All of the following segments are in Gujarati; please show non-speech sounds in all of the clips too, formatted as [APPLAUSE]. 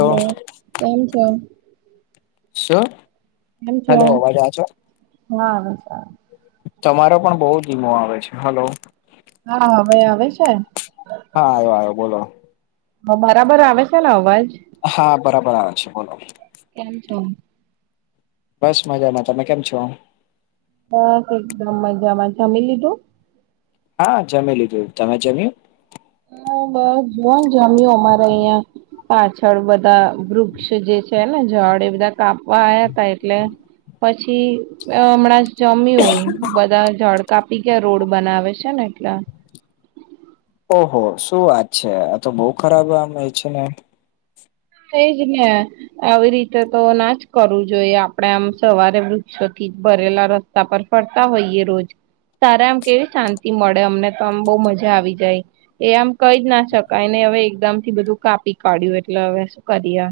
હલો કેમ છો શ એમ છો હા તમારો પણ બહુ ઘીમો આવે છે હલો હા હવે આવે છે હા આવ્યો આવ્યો બોલો હ બરાબર આવે છે ને અવાજ હા બરાબર આવે છે બોલો કેમ છો બસ મજામાં તમે કેમ છો બસ એકદમ મજામાં જમી લીધું હા જમી લીધું તમે જમ્યું બસ જોન જામ્યું અમારે અહિયાં પાછળ બધા વૃક્ષ જે છે ને ઝાડ એ બધા કાપવા આવયા તા એટલે પછી હમણાં જમ્યું બધા ઝાડ કાપી ગયા રોડ બનાવે છે ને એટલા ઓહો શું વાત છે આ તો બહુ ખરાબ આમ છે ને તેજ ને આવી રીતે તો ના જ કરવું જોઈએ આપણેે આમ સવારે વૃક્ષોથી ભરેલા રસ્તા તા પર ફરતા હોઈએ રોજ તારા આમ કેવી શાંતિ મળે અમને તો આમ બહ મજા આવી ગય એ આમ કઈ જ ના શકાયને હવે એકદમ થી બધું કાપી કાઢ્યું એટલે હવે શું કરીએ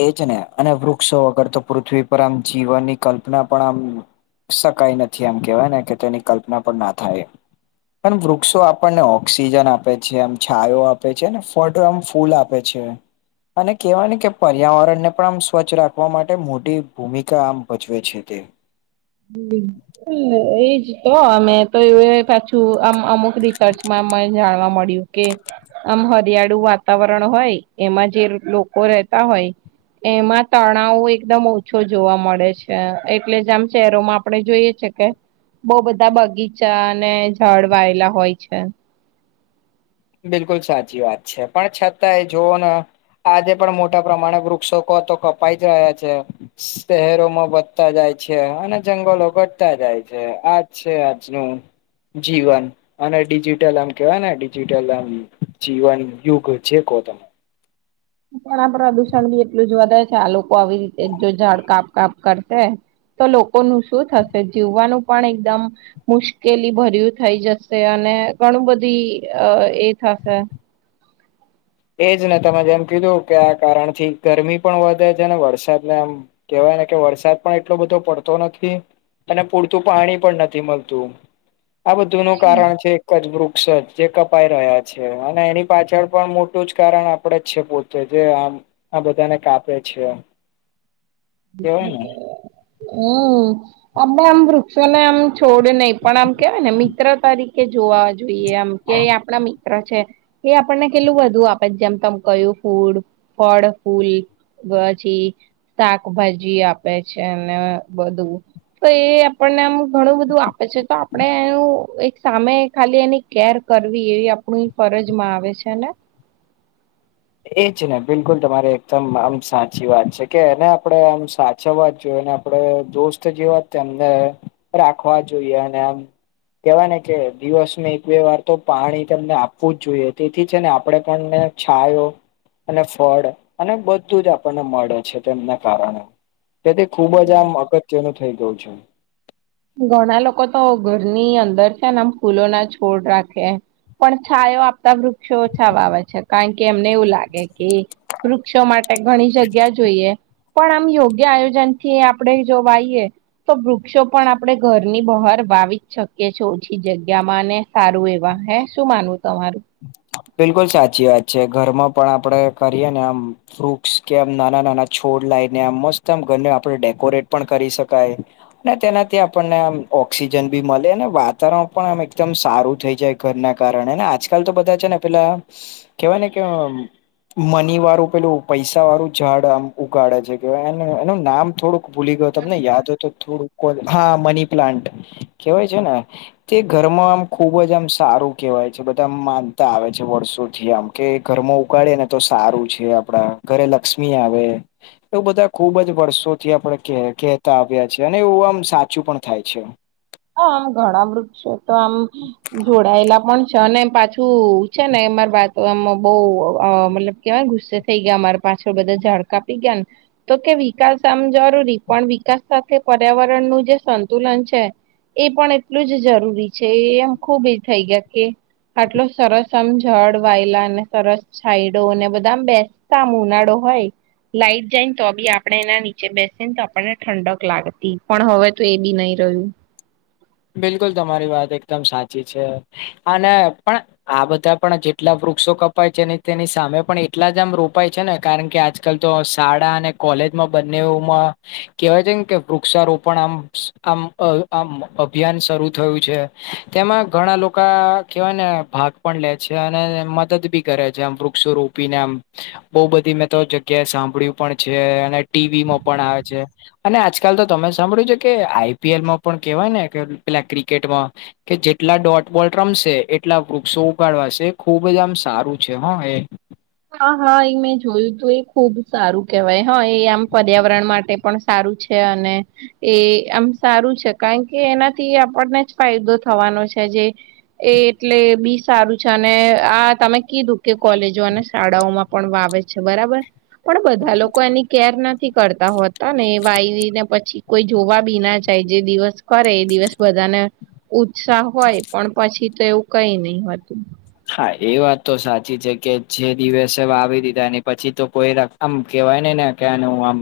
એ જ ને અને વૃક્ષો વગર તો પૃથ્વી પર આમ જીવનની કલ્પના પણ આમ શકાય નથી આમ કેવાય ને કે તેની કલ્પના પણ ના થાય પણ વૃક્ષો આપણને ઓક્સિજન આપે છે એમ છાંયો આપે છે ને ફટો એમ ફૂલ આપે આપ છે અને કેવાની કે પર્યાવરણ ને પણ આમ સ્વચ્છ રાખવા માટે મોટી ભૂમિકા આમ ભજવે છે તે એજ તો અમે તો એ પાછું અમુક રિસર્ચમાંને જાણવા મળ્યું કે આમ દરિયાળું વાતાવરણ હોય એમાં જે લોકો રહેેતા હોય એમાં તણાવો એકદમ ઓછો જોવા મળે છે એટલે જ એમ શહેરોમાં આપડણે જોઈએ છે કે બહ બધા બગીચા અને જળ વાયેલા હોય છે બિલકુલ સાચી વાત છે પણ છતાંય જોવો ને આજે પણ મોટા પ્રમાણે વૃક્ષકો તો કપાઈ જ રહ્યા છે શહેરોમાં વધતા જાય છે અને જંગલો ઘટતા જાય છે આજ છે આજનું જીવન અને ડિજિટલ એમ કેવાય ને જેટલમ જીવન યુગ જે કો તને પણ આ પ્રદુષણ બી એટલું જ વધે છે આ લોકો આવી રીતે જો ઝાડ કાપ કાપ કરશે તો લોકોનું શું થશે જીવવાનું પણ એકદમ મુશ્કેલી ભર્યું થઇ જશે અને ઘણું બધી એ થશે એજ ને તમે જેમ કીધું કે આ કારણ થી ગરમી પણ વધે છે ને વરસાદને એમ કેવાય ને કે વરસાદ પણ એટલો બધો પડતો નથી અને પૂરતું પાણી પણ નથી મળતું આ બધું નું કારણ છે એક જ વૃક્ષ જ જે કપાઈ રહ્યા છે અને એની પાછળ પણ એટલું જ કારણ આપણેે જ છે પોતે જે આ આ બધાને કાપે છે કેવાય ને [INAUDIBLE] અમે આમ વૃક્ષોને આમ છોડ નહી પણ આમ કેવાય ને મિત્ર તરીકે જોવા જોઈએ આમ કે આપણા છે એ આપણને કેટલું બધું આપે જેમ તમ કયું ફૂડ ફળ ફૂલ ગ ચી શભાજી આપે છે અને બધું તો એ આપણને આમ ઘણું બધું આપે છે તો આપડણે એનું એક સામે ખાલી એની કેર કરવી એવી આપણી ફરજમાં આવે છે ને એ જ ને બિલકુલ તમારે એકદમ આમ સાચી વાત છે કે એને આપડે આમ જવા જોઈએ આપડે દોસ્ત જે વાત એમને રાખવા જોઈએ અને આમ કેવાય ને કે દિવસ એક બે વાર તો પાણી તમને આપવું જ જોઈએ તેથી છે ને આપડે પણને છયો અને ફળ અને બધું જ આપણને મળે છે તેમના કારણે તે તે ખુબ જ આમ અગત્યનું થઇ ગયું છે ઘણા લોકો તો ઘરની અંદર છે ને આમ ફૂલો ના છોડ રાખે પણ છાયો આપતા વૃક્ષો છાવા આવે છે કારણ કે એમને એવું લાગે કે વૃક્ષો માટે ઘણી જગ્યા જ પણ આમ યોગ્ય આયોજનથી આપણે જો વાઈએ તો વૃક્ષો પણ આપડણે ઘરની બહાર વાવી જ શકીએીએ ઓછી જગ્યા માં ને સારું એવા હૈ શું માનવું તમારું બિલકુલ સાચી વાત છે ઘરમાં પણ આપડે કરીએ ને આમ ફ્રુટસ કે આમ નાના નાના છોડ લાવને આ મસ્ત આમ ઘરને આપણે ડેકોરેટ પણ કરી શકાય ને તેનાથી આપણને આમ ઓક્સિજન બી મળે અને વાતાવરણ પણ આમ એકદમ સારું થઈ જાય ઘરના કારણેને આજકાલ તો બધા છે ને પેલા કેવાય ને કે મની વાળું પેલું પૈસા વાળું ઝાડ આમ ઉગાડે છે કેવાય એ એનું નામ થોડુંક ભૂલી ગયો તમને યાદ હો તો થોડું કો હા મની પ્લાન્ટ કેવાય છે ને તે ઘરમાં આમ ખુબ જ આમ સારું કેવાય છે બધામ માન આવે છે વર્ષોથી આમ કે ઘરમાં ઉગાડે ને તો સારું છે આપડા ઘરે લક્ષ્મી આવે એું બધા ખુબ જ વર્ષોથી આપણે કહેતા આવ્યા છેએ અને એવું આમ સાચું પણ થાય છે હ આમ ઘણા વૃદક્ષ છેો તો આમ જોડાયેલા પણ છે અને પાછું છે ને એમાર એમાં બહ મતલબ કેવા ગુસ્સે થઈ ગયા મામારે પાછળ બધા ઝડ કાપી ગયા ને તો કે વિકાસ આમ જરૂરી પણ વિકાસ સાથે પર્યાવરણ નું જે સંતુલન છે એ પણ એટલું જ જરૂરી છે એમ ખુબ એ થઈ ગયા કે આટલો સરસ આમ જળ વાયલા અને સરસ સાઈડોને બધા બેસતામ ઉનાળો હોય લાઈટ જાય ને તો બી આપણે એના નીચે બેસી ને તો આપણને ઠંડક લાગતી પણ હવે તો એ બી નહી રહ્યું બિલકુલ તમારી વાત એકદમ સાચી છે અને પણ આ બધા પણ જેટલા વૃક્ષો કપાય છે અનેને તેની સામે પણ એટલા જ આમ રોપાય છે ને કારણ કે આજ આજકાલ તો શાળા અને કોલેજમાં બંનેમાં કેવાય છે ને કે વૃક્ષારોપણ આમ આમ આમ અભિયાન શરૂુ થયું છે તેમાં ઘણા લોકો કેવાય ને ભાગ પણ લે છે અને મદદ ભી કરે છે આમ વૃક્ષો રોપીને આમ બઉ બધી મેં તો જગ્યાએ સાંભળ્યું પણ છે અને ટીવીમાં પણ આવે છે અને આજકાલ તો તમે સાંભળ્યું છે કે આઈપીએલમાં પણ કેહેવાય ને કે પેલા ક્રિકેટમાં કે જેટલા ડોટબોલ રમશે એટલા વૃક્ષો ઉગાડવાશે ખુબ જ આમ સારું છે હ એ હા હા એ મેં જોયું તું એ ખુબ સારું કેહેવાય હા એ આમ પર્યાવરણ માટે પણ સારું છે અને એ આમ સારું છે કારણ કે એનાથી આપણને જ ફાયદો થવાનો છે જે એ એટલે બી સારું છે અને આ તમે કીધું કે કોલેજો અને શાળાઓમાં પણ વાવે છે બરાબર પણ બધા લોકો એની કેર નથી કરતા હોતા ને એ વાય ને પછી કોઈ જોવા બી ના જાય જે દિવસ કરે એ દિવસ બધાને ઉત્સાહ હોય પણ પછી તો એવું કઈ નહી હતું હા એ વાત તો સાચી છે કે છે દિવસે આવી દીધા પછી તો કોઈ રાખ આમ કવાય ને ને ક આમ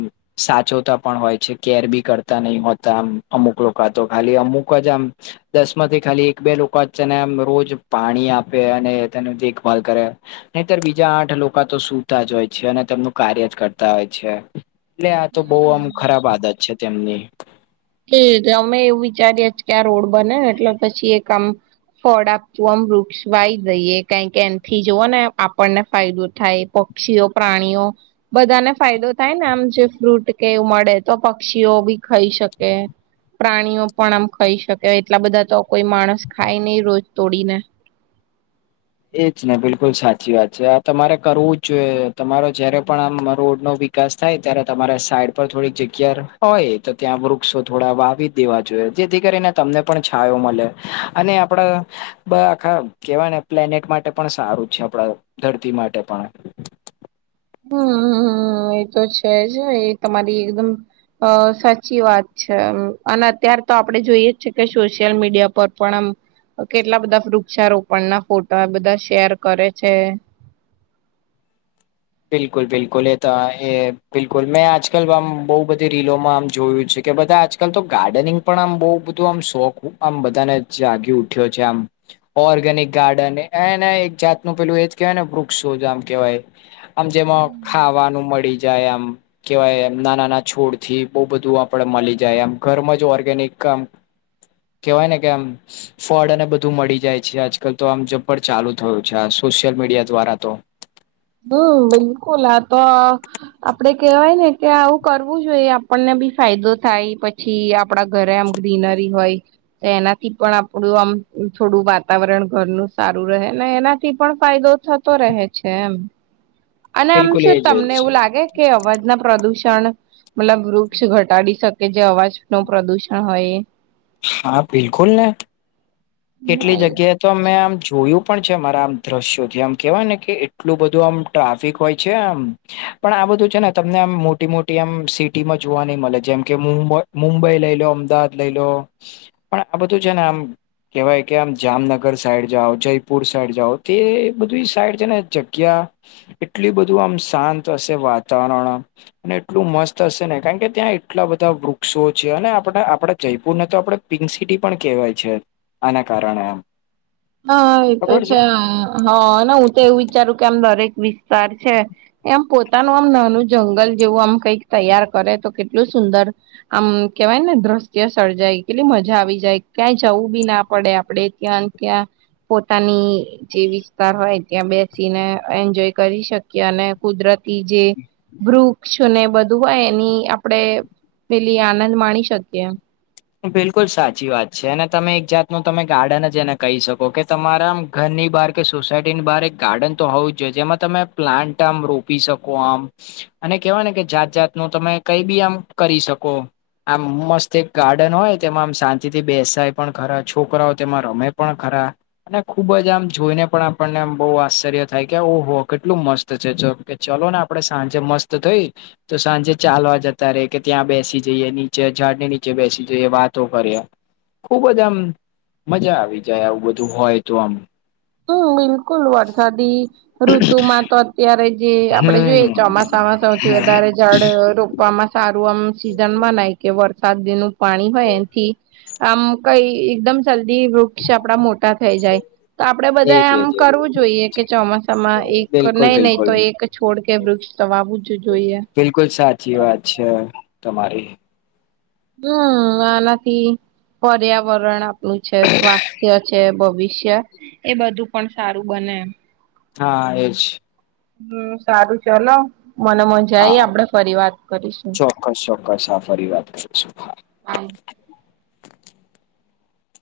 સાચવતા પણ હોય છે કેર બી કરતા નહીિ હોતા આમ અમુક લોકો તો ખાલી અમુક જ આમ દસ માંથી ખાલી એક બે લોકો વચ્ચે નેમ રોજ પાણી આપે અને તેની દેખભાલ કરે નહીતર બીજા આઠ લોકો તો સુતા જ હોય છે અને તેમનું કાર્ય જ કરતા હોય છે એટલે આ તો બહુ આમ હમ ખરાબ આદત છે તેમની એટલે અમે એવું વિચારીએ કે આ રોડ બને એટલે પછી એ કામ ફળ આપતું આમ વૃક્ષવાય દઈએ કણ કે એનાથી જઓ ને આપણને ફાયદો થાય પક્ષીઓ પ્રાણીઓ બધાને ફાયદો થાય ને આમ જે ફ્રૂટ કે એવું મળે તો પક્ષીઓ બી ખાઈ શકે ઓકે પ્રાણીઓ પણ આમ ખાઈ શકે એટલા બધા તો કોઈ માણસ ખાય નહી રોજ તોડીને એજ ને બિલકુલ સાચી વાત છે આ તમારે કરવું જ જોઈએ તમારો જયારે પણ આમ રોડ ન વિકાસ થાય ત્યારે તમારા સાઈડ પર થોડીક જગ્યા હોય તો ત્યાં વૃક્ષો થોડા વાવી દેવા જોઈએ જેથી કરીને તમને પણ છાયો મળે અને આપડા બ આખા કેવાય ને પ્લેનેટ માટે પણ સારું છે આપણા ધરતી માટે પણ હમમ એ તો છે જ એ તમારી એકદમ અ સાચી વાત છે અને અત્ય્યારે તો આપડે જોઈએ છે કે સોશિયલ મીડિયા પર પણ આમ કેટલા બધા વૃક્ષારોપણ ના ફોટા બધા શેર કરે છે બિલકુલ બિલકુલ એ એ બિલકુલ મેં આજકાલ આ બહુ બધી રીલોમાં આમ જોયું છે કે બધા આ લ તો ગાર્ડનિંગ પણ આમ બહ બધું આમ શોખ આમ બધાને આગી ઉઠ્યો છે આમ ઓર્ગેનિક ગાર્ડન એને એક જાતનું પેલું એ જ કેહેવાય ને વૃક્ષો આમ કહેવાય આમ જેમાં ખાવાનું મળી જાય આમ કેવાય એમ ના નાના છોડ થી બહુ બધું આપડે મળી જાય એમ ઘરમાં જ ઓર્ગેનિક કામ [UNINTELLIGIBLE] કેવાય ને કે આમ ફોડ અને બધું મળી જાય છે આજકાલ તો આમ જઝ્પર ચાલુ થયું છે આ સોશિયલ મીડિયા દ્વારા તો હમ બિલકુલ આ તો આપડે કેહેવાય ને કે આવું કરવું જોઈએ આપણને બી ફાયદો થાય પછી આપડા ઘરે આમ ગ્રીનરી હોય એનાથી પણ આપડું આમ થોડું વાતાવરણ ઘરનું સારું રહે ને એનાથી પણ ફાયદો થતો તો રહે છે એમ અને આમ બિલકુલ શું એજ એજ તમને એવું લાગે કે અવાજના પ્રદુષણ મતલબ વૃક્ષ ઘટાડી શકે જે અવાજ નું પ્રદુષણ હોય હા બિલકુલ ને ના કેટલી એ જગ્યા તો મેમે આમ જોયું પણ છે અમારા આમ દ્રશ્યોથી આમ કેહેવાય ને કે એટલું બધું આમ ટ્રાફિક હોય છે આમ પણ આ બધું છે ને તમને આમ મોટી મોટી આમ સિટીમાં જોવા નઈ મળે જેમ કે મુંબઈ મુંબઈ લઈ લો અમદાવાદ લઈ લો પણ આ બધું છે ને આમ કેહેવાય કે આમ જામનગર સાઈડ જાઓ જયપુર સાઈ જાઓ તે બધી સાઈડ છે ને જગ્યા એટલી બધું આમ શાંત હશે વાતાવરણમ અને એટલું મસ્ત હશે ને કારણ કે ત્યાં એટલા બધા વૃક્ષો છે અને આપણે આપણે જયપુરને તો આપણે પિંક સિટી પણ કહેવાય છે આના કારણે આમ હા એતો છે હા ને હું તો એવું વિચારું કે આમ દરેક વિસ્તાર છે. એ આમ પોતાનું આમ નાનું જંગલ જેવું આમ કઈક તૈયાર કરે તો કેટલું સુંદર આમ કેવાયને દ્રશ્ય સર્જાય કેટલી મજા આવી જાય ક્યાંય જવું બી ના પડે આપડે ત્યાં ત્યાં પોતાની જે વિસ્તાર હોય ત્યાં બે બેને એન્જોય કરી શકીએ અને કુદરતી જે વૃક્ષ છ ને બધું હોય એની આપણેે પેલી આનંદ માણી શકીએ બિલકુલ સાચી વાત છે અને તમે એક જાતનું તમે ગાર્ડન જ એને કહી શકો કે તમારામ ઘરની બહાર કે સોસાયટીની બહાર એક ગાર્ડન તો હોવું જ જોઈએ જેમાં તમે પ્લાન્ટ આમ રોપી શકો આમ અને કેવા ને કે જાત જાત નું તમે કઈ બી આમ કરી શકો આમ મસ્ત ગાર્ડન હોય તેમાં આમ શાંતિ થી બેસાય પણ ખરા છોકરાઓ તેમાં રમે પણ ખરા. અને ખુબ જ આમ જોઈને પણ આપણનેમ બહુ આશ્ચર્ય થાય કે ઓ હો કેટલું મસ્ત જોકે ચલો ને આપડે સાંજે મસ્ત થઈ તો સાંજે ચાલવા જતા રે કે ત્યાં બેસી જઈએ નીચે ઝાડ ને ની નીચે બેસી જઈટ એ વાતો કરીએ. ખુબ જ આમ મજા આવી જાય આવું બધું હોય તો આમ. હમ બિલકુલ વરસાદી ઋતુ માં તો અત્યારે જ જે આપડે હમ જોઈએ ચોમાસામાં સૌથી વધારે ઝાડ રોપવામાં સારું આમ સિઝન બનાય કે વરસાદ ન પાણી હોય એથી આમ કઈ એકદમ જલ્દી વૃક્ષ આપડા મોટા થઈ જાય. તો આપડે બધા એજ આમ એજ એજ કરવું જોઈએ કે ચોમાસામાં એક બિલકુલ નહી નહી તો બિલકુલ એક એક છોડ કે વૃક્ષ તો વાવું જ જોઈએ. બિલકુલ સાચી વાત છે તમારી. હમ હ આનાથી પર્યાવરણ આપણું છે સ્વાસ્થ્ય છે ભવિષ્ય એ બધું પણ સારું બને એ. હા એજ. હમ સારું ચલો મને મજા હા આવી આપડે ફરી વાત કરીશું. [INAUDIBLE] ચોક્કસ ચોક્કસ હા ફરી વાત કરીશું હા